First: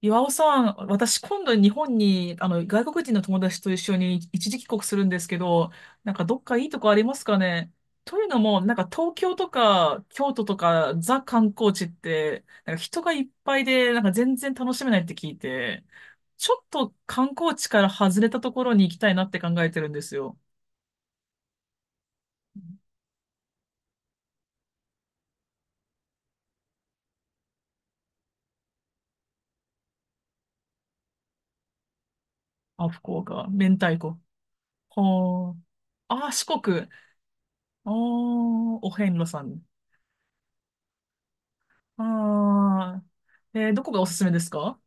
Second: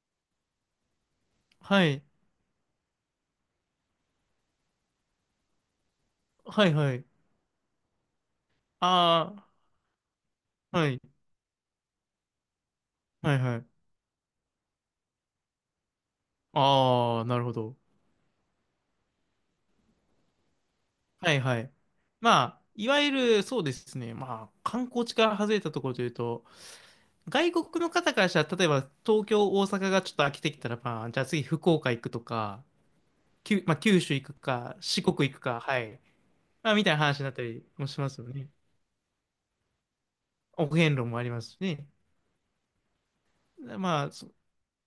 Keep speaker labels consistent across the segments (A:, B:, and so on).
A: 岩尾さん、私今度日
B: は
A: 本
B: い。
A: に、外国人の友達と一緒に一時帰国するんですけど、なんかどっかい
B: は
A: い
B: い、
A: とこあ
B: は
A: り
B: い。
A: ますかね？というのも、なんか東京
B: あ
A: とか京都と
B: あ、は
A: か
B: い。
A: ザ観光地って、なんか人がいっ
B: はい、は
A: ぱい
B: い。
A: で、なんか全然楽しめないって聞いて、ちょっと
B: ああ、
A: 観
B: なるほ
A: 光地
B: ど。
A: から外れたところに行きたいなって考えてるんですよ。
B: はい、はい。まあ、いわゆる、そうですね。まあ、観光地から外れたところというと、外国の方からしたら、例えば東京、大阪がちょっと飽きてきたら、まあ、じゃあ次福岡行くとか、
A: あ、福岡、明
B: まあ、
A: 太
B: 九州
A: 子。
B: 行くか、四国行く
A: は
B: か、はい。
A: あ。あ、四
B: まあ、み
A: 国。
B: たいな話になったりも
A: ああ、
B: しますよね。
A: お遍路さん。
B: お遍路もありますしね。
A: ああ。どこが
B: ま
A: お
B: あ、
A: すす
B: そ、
A: めですか？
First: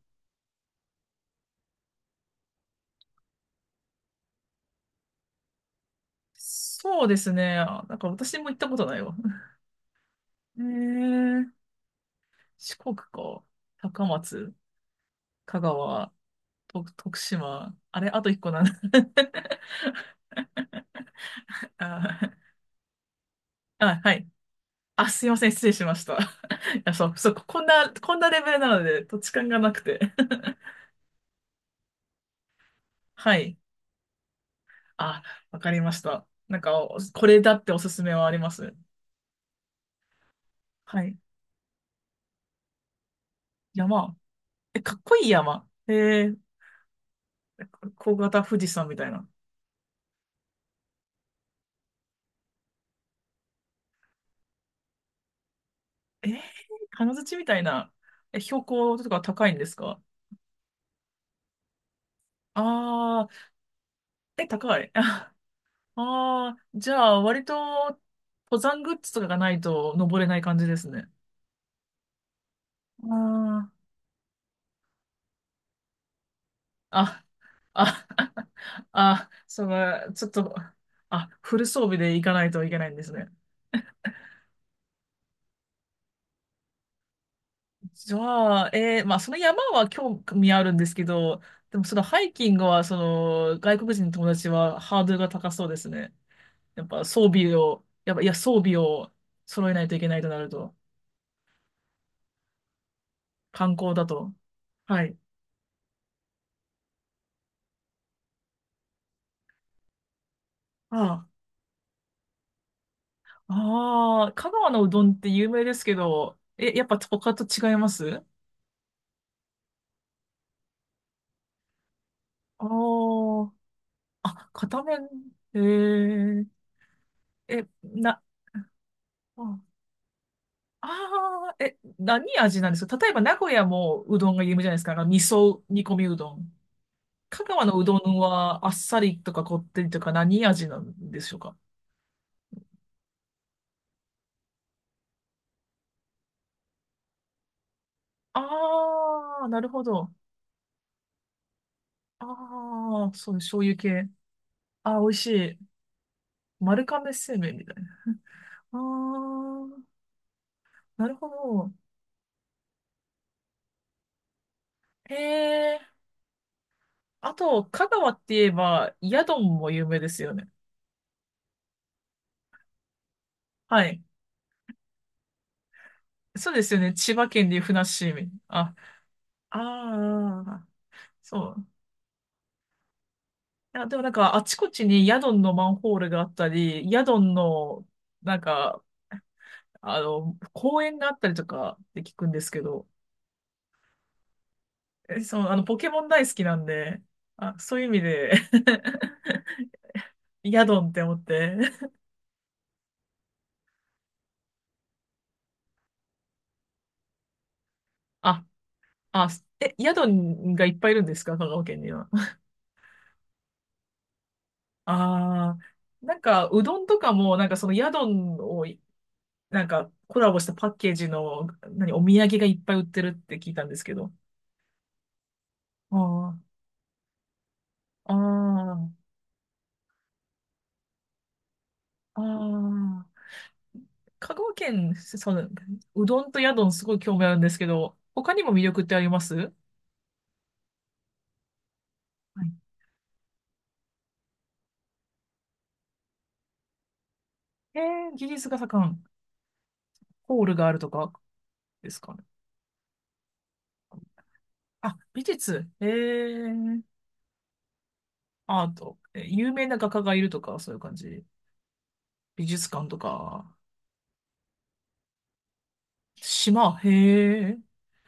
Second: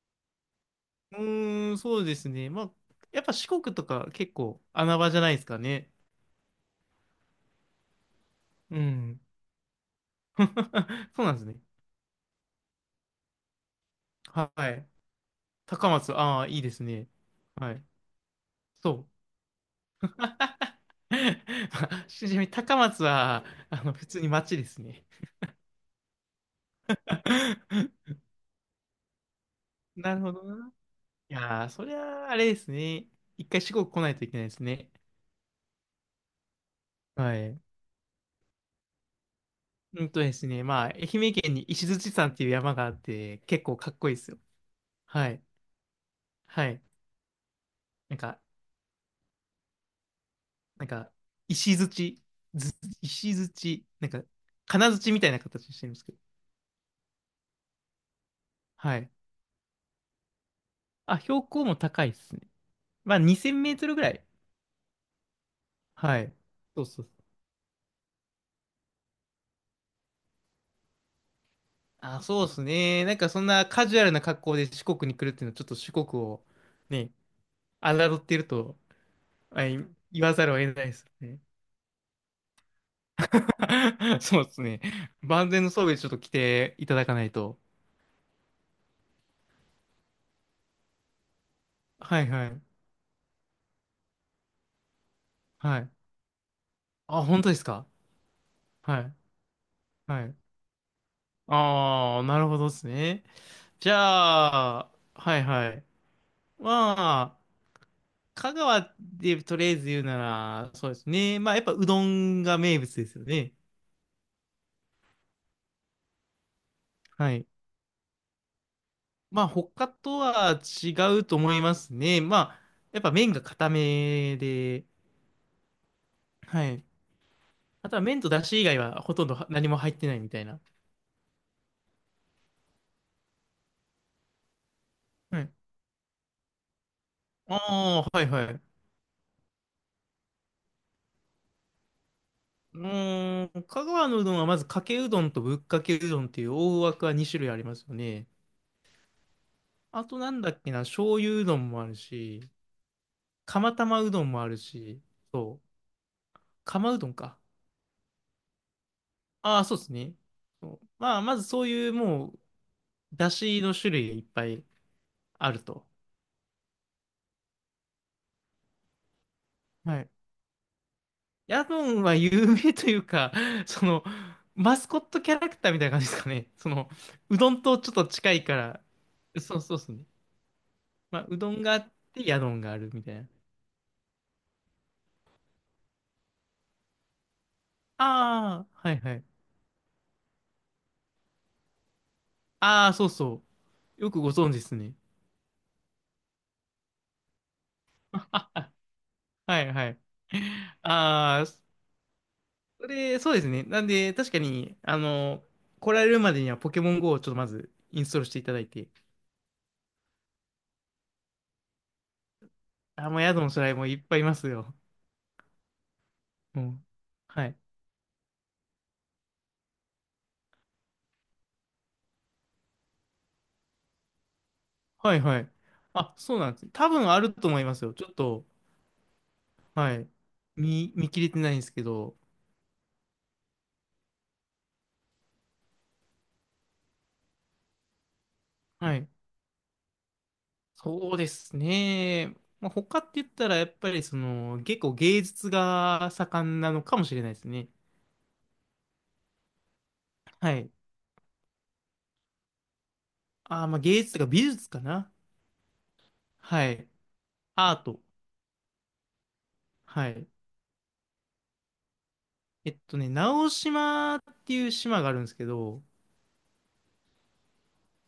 B: うーん、そうですね。まあ、やっぱ四国とか結構穴場じゃないですかね。
A: そうですね。あ、なんか私も行ったこ
B: う
A: とないわ。
B: ん。
A: え
B: そうなんです
A: ー、
B: ね。
A: 四国か。高
B: は
A: 松、
B: い。
A: 香
B: 高
A: 川、
B: 松、ああ、いいです
A: と
B: ね。
A: 徳
B: は
A: 島。
B: い。
A: あれ、あと一個なんだ。
B: そう。
A: あ
B: ち
A: ー、
B: なみに高松は、
A: あ、
B: 普
A: は
B: 通
A: い。
B: に町ですね。
A: あ、すいません。失礼しました。いや、そう、そう、こんな、こんなレベルなので、土地勘がなくて。
B: なるほど な。いやー、そりゃあ、あれですね。
A: は
B: 一
A: い。
B: 回四国来ないといけないですね。
A: あ、わかりました。なんか、おこ
B: は
A: れだ
B: い。
A: っておすすめはあります？
B: うんとですね、まあ、愛
A: はい。
B: 媛県に石鎚山っていう山があって、結構かっこい
A: 山。
B: いですよ。
A: え、かっこい
B: は
A: い
B: い。
A: 山。ー、
B: はい。
A: 小
B: なんか、
A: 型富士山みたいな。
B: なんか、石鎚、ず石鎚、なんか、金槌みたいな形してるんですけど。
A: えー、金槌みたいな、え、標高
B: は
A: と
B: い。
A: か高いんですか？
B: あ、標高も高いっすね。まあ、
A: ああ
B: 2000メートルぐらい。
A: ー、え、高い。あ
B: はい。
A: あ、
B: そう
A: じゃ
B: そう。
A: あ、割と、登山グッズとかがないと登れない感じですね。
B: あ、そうっすね。なんかそんな
A: あ
B: カジュアルな格好で四国に来るっていうのは、ちょっと四国をね、
A: あ、あ、
B: 侮っ
A: あ、
B: ていると、
A: あ、そ
B: はい、
A: の、
B: 言
A: ちょっ
B: わざる
A: と、
B: を得ないです
A: あ、
B: ね。
A: フル装備で行かないといけないんですね。
B: そうっすね。万全の装備でちょっと来ていただかないと。
A: じゃあ、まあ、その山は興味あるんですけど、でも、その
B: は
A: ハ
B: い
A: イ
B: は
A: キン
B: い。
A: グは、外国人の友達はハードルが高そうで
B: は
A: す
B: い。
A: ね。やっぱ
B: あ、
A: 装
B: 本当
A: 備
B: です
A: を、
B: か？
A: やっぱ、いや、装備
B: は
A: を
B: い。
A: 揃えないといけない
B: は
A: と
B: い。
A: なると、
B: ああ、なるほどっすね。
A: 観
B: じ
A: 光だと。
B: ゃあ、
A: はい。
B: はいはい。まあ香川でとりあえず言うなら、そうです
A: あ
B: ね。まあ、やっぱうどんが名物ですよ
A: あ、
B: ね。
A: ああ、香川のうどんって有名ですけど、え、やっぱ
B: は
A: 他と
B: い。
A: 違います？あ
B: まあ、他とは違うと思いますね。まあ、
A: あ、
B: やっぱ麺が固め
A: あ、片
B: で、
A: 面、えー、
B: はい。
A: え、
B: あとは麺
A: な、
B: と出汁以外はほとんどは
A: あ
B: 何も入ってないみたいな。
A: あー、え、何味なんですか？例えば名古屋もうどんが有名じゃないですか。あの味
B: はい。
A: 噌煮込みうどん。香川のうど
B: ああ、
A: ん
B: はいはい。
A: はあっさりとかこってりとか何味なんでしょうか？
B: 香川のうどんはまずかけうどんとぶっかけうどんっていう大枠は2種類ありますよね。
A: ああー、なるほ
B: あ
A: ど。
B: となんだっけな、醤油うどんもあるし、
A: ああ、そう、醤
B: 釜
A: 油
B: 玉
A: 系。
B: うどんもある
A: ああ、
B: し、
A: 美味し
B: そう、
A: い。丸
B: 釜うど
A: 亀
B: ん
A: 製
B: か。
A: 麺みたいな。あ
B: ああ、そう
A: あ、
B: ですね。そう
A: なる
B: まあ、
A: ほ
B: まずそう
A: ど。
B: いうもう、出汁の種類がいっぱい
A: へ
B: ある
A: え。
B: と。
A: あと、香川って言えば、ヤドンも有名
B: は
A: で
B: い。
A: すよね。
B: ヤドンは有名というか、
A: は
B: そ
A: い。
B: の、マスコットキャラクターみたいな感じですかね。
A: そうで
B: そ
A: すよ
B: の、
A: ね。千葉
B: う
A: 県
B: ど
A: でいう
B: ん
A: ふ
B: と
A: なっ
B: ちょっと
A: しーみ。
B: 近いか
A: あ、
B: ら、そうそうですね。
A: ああ、
B: まあ、う
A: そ
B: どん
A: う。
B: があって、ヤドンがあるみたいな。
A: いや、でもなんか、あちこちにヤドンのマンホールがあったり、ヤドンの、なん
B: ああ、
A: か、
B: はいはい。
A: 公園があったりとかって聞くんですけど、
B: ああ、そうそう。よくご存知ですね。
A: え、そう、ポケモン大好きなんで、あ、そういう意味 で
B: あ、は いはい。
A: ヤ ドンって思っ
B: ああ、
A: て。
B: それ、そうですね。なんで、確かに、あの、来られるまでにはポケモン GO をちょっとまずインストールしてい
A: あ、
B: ただいて。
A: あ、え、ヤドンがいっぱいいるんですか？香川県には。
B: あ、もう宿のしらいもいっぱいいますよ。
A: ああ、なんか、
B: う
A: うど
B: ん。
A: んとかも、な
B: は
A: んか
B: い。
A: そのヤドンをなんかコラボしたパッケージの、何、お土産がいっぱい売ってるって聞いたんですけど。
B: はいはい。あ、そうな
A: あ
B: んですね。多分あると思いますよ。ちょ
A: あ、
B: っと、
A: あ
B: はい。見切れてないんですけど。
A: あ、ああ。香川県、うどんとヤドンすごい興味あるんですけど、他にも魅力って
B: は
A: あり
B: い。
A: ます？はい。
B: そうですね。まあ、他って言ったら、やっぱりその、結構芸術が盛んなのかもしれないですね。
A: え技術が盛ん、ホー
B: は
A: ルがあ
B: い。
A: るとかですかね？
B: あー、まあ芸術とか美術か
A: あ、
B: な。
A: 美術。え
B: はい。
A: え
B: アート。
A: アート。え有名な画家
B: は
A: がい
B: い。
A: るとか、そういう感じ。美術
B: えっ
A: 館と
B: とね、直
A: か。
B: 島っていう島があるんですけど、
A: 島、へえ。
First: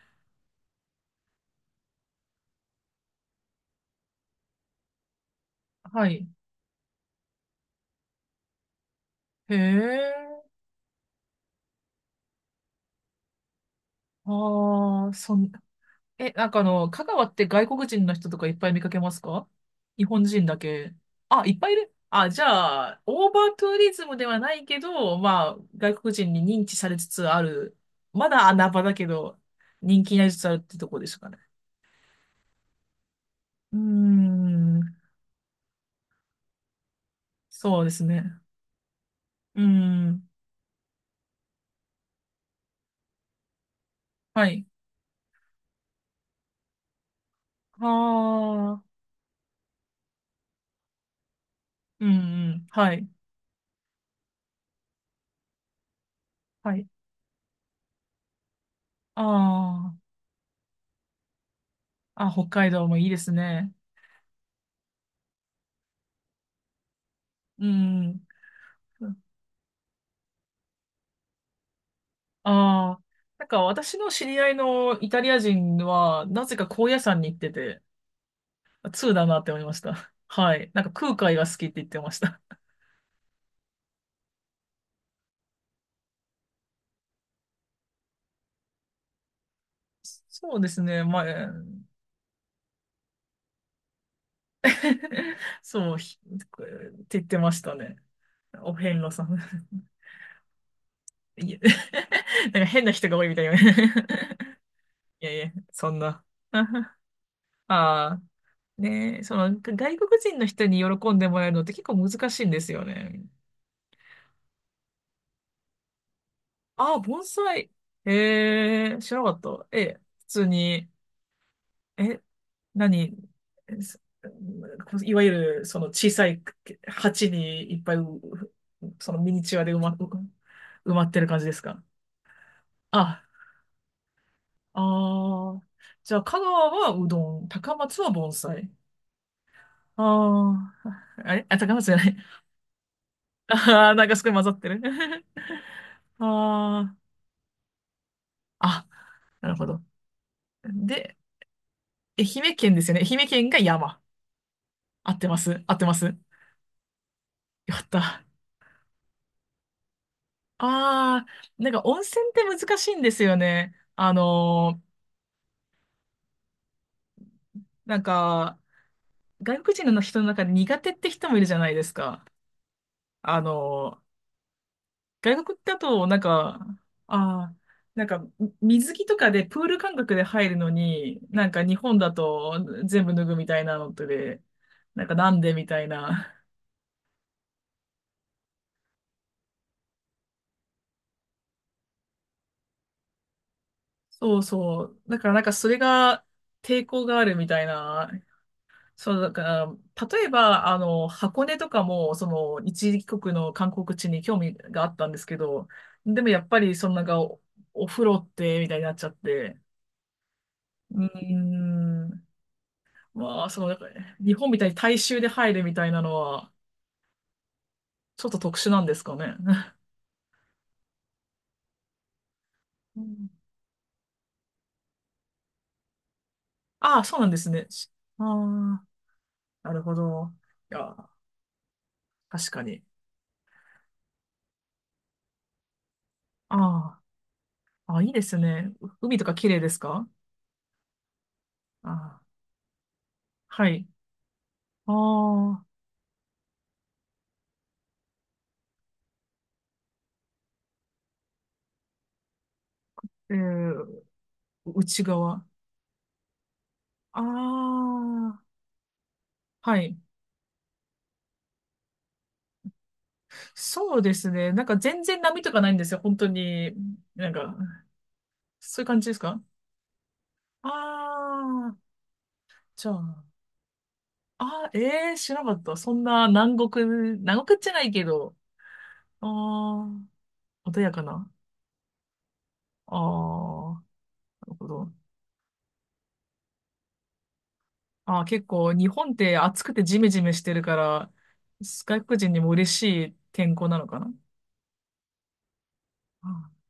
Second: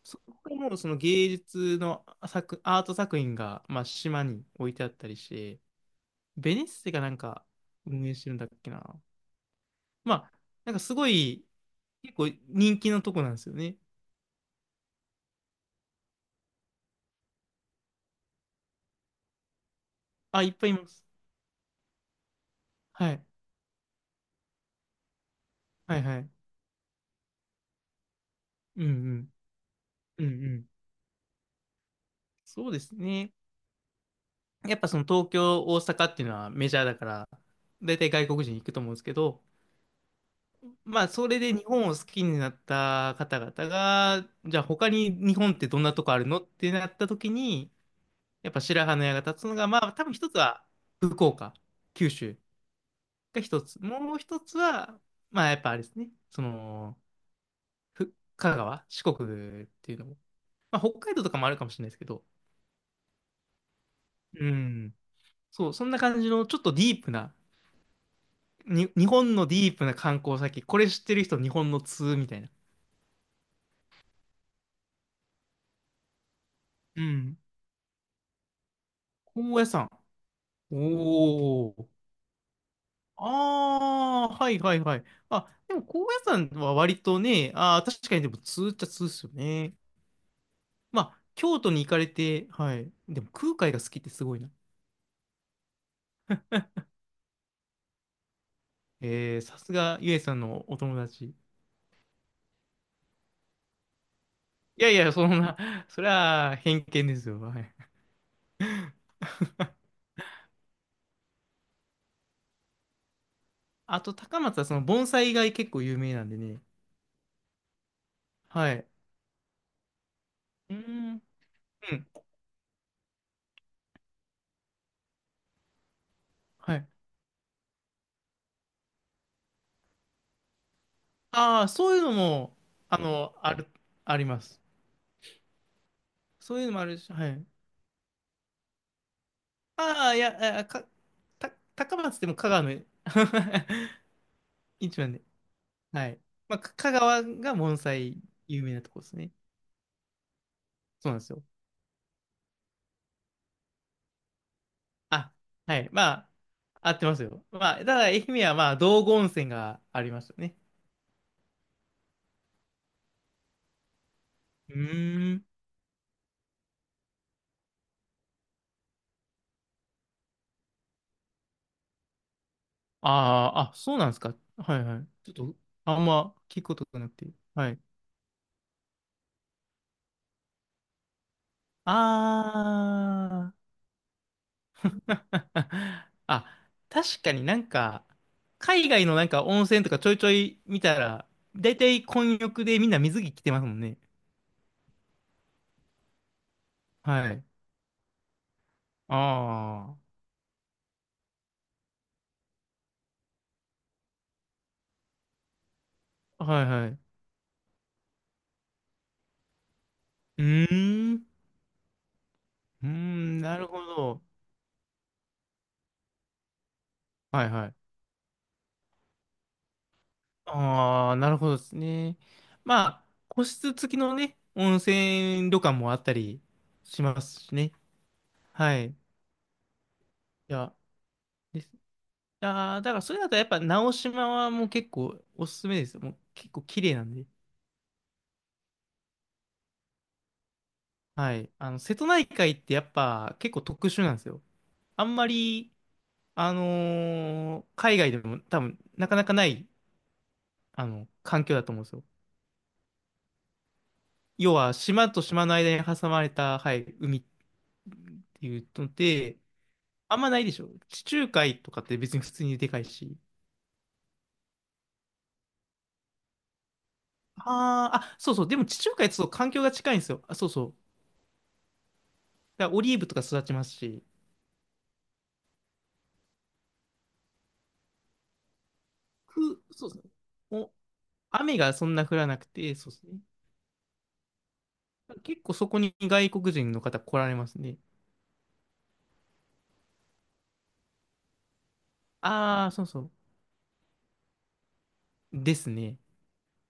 B: そこもその芸術の作、アート作品が、まあ、島に置いてあったりして、
A: はい。
B: ベネッセがなんか運営してるんだっけな。
A: へ
B: まあ、
A: え。
B: なんかすごい、結構人気のとこなんですよね。
A: ああ、え、なんか香川って外国人の人とかいっぱい見かけますか？日本
B: あ、
A: 人
B: いっ
A: だ
B: ぱいいま
A: け。
B: す。
A: あ、いっぱいいる。あ、じゃあ、
B: はい。
A: オーバーツーリズムではないけど、まあ、外
B: はい
A: 国
B: はい。
A: 人に認知されつつある。まだ穴場
B: うんう
A: だけ
B: ん。
A: ど、人気に
B: う
A: な
B: ん
A: りつつ
B: う
A: あるっ
B: ん。
A: てとこですかね。
B: そうですね。
A: うー
B: やっぱそ
A: ん、
B: の東京、大阪っていうのはメジャーだから、
A: そうで
B: 大
A: す
B: 体外
A: ね。
B: 国人行くと思うんですけど、
A: うーん、
B: まあ、それで日本を好きになった方々が、
A: は
B: じゃあ
A: い。
B: 他に日本ってどんなとこあるのってなった時に、やっぱ
A: ああ、
B: 白羽の矢が立つのが、まあ多分一つは福岡、
A: う
B: 九
A: ん
B: 州
A: うん。はい。
B: が一つ。もう一つは、まあやっぱあれですね、そ
A: はい。
B: の、香川、四国って
A: あ
B: いうのも。まあ北海道とかもあるかもしれないですけど、
A: あ、あ、北海道もいいですね。
B: うん。そう、そんな感じのちょっとディープな、
A: うん。
B: に、日本のディープな観光先、これ知ってる人日本の通みたいな。
A: ああ、なんか私の知り合いのイタリア人は、なぜか高野
B: う
A: 山に行
B: ん。
A: ってて、通だなって
B: 高
A: 思い
B: 野
A: まし
B: 山。
A: た。はい。
B: お
A: なんか空海が好きって言っ
B: お。
A: てました。
B: ああ、はいはいはい。あ、でも高野山は割とね、ああ、確かにでも通っちゃ通っすよね。
A: そうです
B: ま
A: ね。ま
B: あ、
A: あ、
B: 京都に行かれて、はい。でも空海が好きってすごいな。
A: そうひって言ってましたね。お遍路さ
B: えー、さ
A: ん。
B: すがゆえさんのお友達。い
A: いえ なんか変な人が多いみたいな。
B: やいや、
A: い
B: そん
A: やいや、
B: な、
A: そん
B: それ
A: な。
B: は偏
A: あ
B: 見ですよ。はい。
A: あ、ねえ、外国人の人に喜んでもらえるのって結構難しいんですよね。
B: あと、高松はその盆栽が結構有名なんでね。
A: ああ、盆栽。
B: はい。う
A: ええ、知らなかった。ええ、普通
B: ー
A: に、
B: ん。うん。
A: え、何、えすいわゆる、その小さい
B: はい。
A: 鉢にいっぱいう、そのミニチュアで埋まってる感じです
B: ああ、
A: か？
B: そういうのも、あ
A: あ、
B: の、ある、あります。
A: ああ、じゃあ、香
B: そういう
A: 川
B: のもあ
A: は
B: る
A: う
B: し、は
A: ど
B: い。
A: ん、高松は盆栽。
B: ああ、いや、あ
A: あ
B: か、
A: あ、あれ
B: た、
A: あ、高松じゃ
B: 高
A: ない。
B: 松でも香川の
A: ああ、なんかすごい混ざってる。
B: 一番で。はい。まあ、香
A: あ
B: 川が盆栽有名な
A: あ、
B: とこで
A: あ、
B: すね。
A: なるほど。
B: そう
A: で、
B: なんですよ。
A: 愛媛県ですよね。愛媛県が山。合って
B: あ、
A: ます。合っ
B: は
A: て
B: い。
A: ます。
B: ま
A: よ
B: あ、合ってますよ。まあ、
A: か
B: た
A: っ
B: だ
A: た。
B: 愛媛はまあ、道後温泉がありますよね。
A: ああ、なんか温泉って難しいんですよね。
B: うーん。
A: なんか、外国人の人の中で苦手って人もいるじゃないですか。あ
B: あーあ、そう
A: の
B: なんですか。はいはい。ちょっ
A: 外
B: と、
A: 国だ
B: あん
A: と、なん
B: ま
A: か、
B: 聞くことがなくて。
A: ああ、
B: はい。
A: なんか、水着とかでプール感覚で入るのに、なんか日本だと
B: あ
A: 全部脱ぐみた
B: あ。
A: いなのとで、なんかなんでみたい な。
B: あ、確かになんか、海外のなんか温泉とかちょいちょい見たら、だいたい混浴でみんな水着着てますもんね。
A: そうそう。だからなんかそれが抵抗があ
B: は
A: る
B: い。
A: みたいな。そう、だから、
B: あ
A: 例えば、箱根とかも、一時帰国の観光地に興味があったんですけど、でもや
B: あ、
A: っぱ
B: はい
A: り、
B: は
A: そ
B: い。
A: の
B: う
A: なんかお風呂って、みたいになっちゃって、
B: ー
A: う
B: ん、
A: ーん。
B: うーん、
A: まあ、
B: なる
A: なん
B: ほ
A: かね
B: ど。
A: 日本みたいに大衆で入るみたいなのは、
B: はいはい。
A: ちょっと特殊なんですかね。
B: ああ、なるほどですね。ま
A: う
B: あ、
A: ん、
B: 個室付きのね、温泉旅館もあったり
A: あ
B: し
A: あ、そ
B: ま
A: うなんで
B: す
A: す
B: し
A: ね。
B: ね。
A: あ
B: は
A: あ、
B: い。い
A: なるほど。
B: や、
A: いや、
B: です。
A: 確か
B: ああ、
A: に。
B: だからそれだとやっぱ直島はもう結構おすすめですよ。もう結
A: あ
B: 構綺麗なんで。
A: あ、ああ、いいですね。海とか綺麗ですか？
B: はい。あの、瀬戸
A: ああ、
B: 内海ってやっぱ結構
A: はい。
B: 特殊なんですよ。
A: あ
B: あんま
A: あ、
B: り、海外でも多分なかなかない、あの、環境だと思うんですよ。
A: えー、
B: 要は
A: 内
B: 島と
A: 側。
B: 島の間に挟まれた、はい、海
A: あ
B: っ
A: あ、
B: ていうので、
A: はい。
B: あんまないでしょ。地中海とかって別に普通にでかいし。
A: そうですね。なんか全然波とかないんですよ。本当に。なんか、
B: ああ、あ、そうそう。でも地
A: そういう
B: 中
A: 感
B: 海
A: じ
B: っ
A: で
B: て
A: す
B: そう
A: か？
B: 環境が近いんですよ。あ、そうそう。
A: ああー、
B: だからオ
A: じゃ
B: リーブとか
A: あ。
B: 育ちますし、
A: あ、ええ知らなかった。そんな南国、南国じゃないけど、あ
B: そうですね。
A: あ、
B: お、
A: 穏やかな。
B: 雨がそんな降らなくて、そう
A: あ
B: ですね。
A: あ、なるほど。
B: 結構そこに外国人の方来られますね。
A: ああ、結構日本って暑くてジメジメしてるから、外国人にも
B: あ
A: 嬉
B: あ、
A: し
B: そうそ
A: い天候なのかな。
B: う。ですね。
A: あ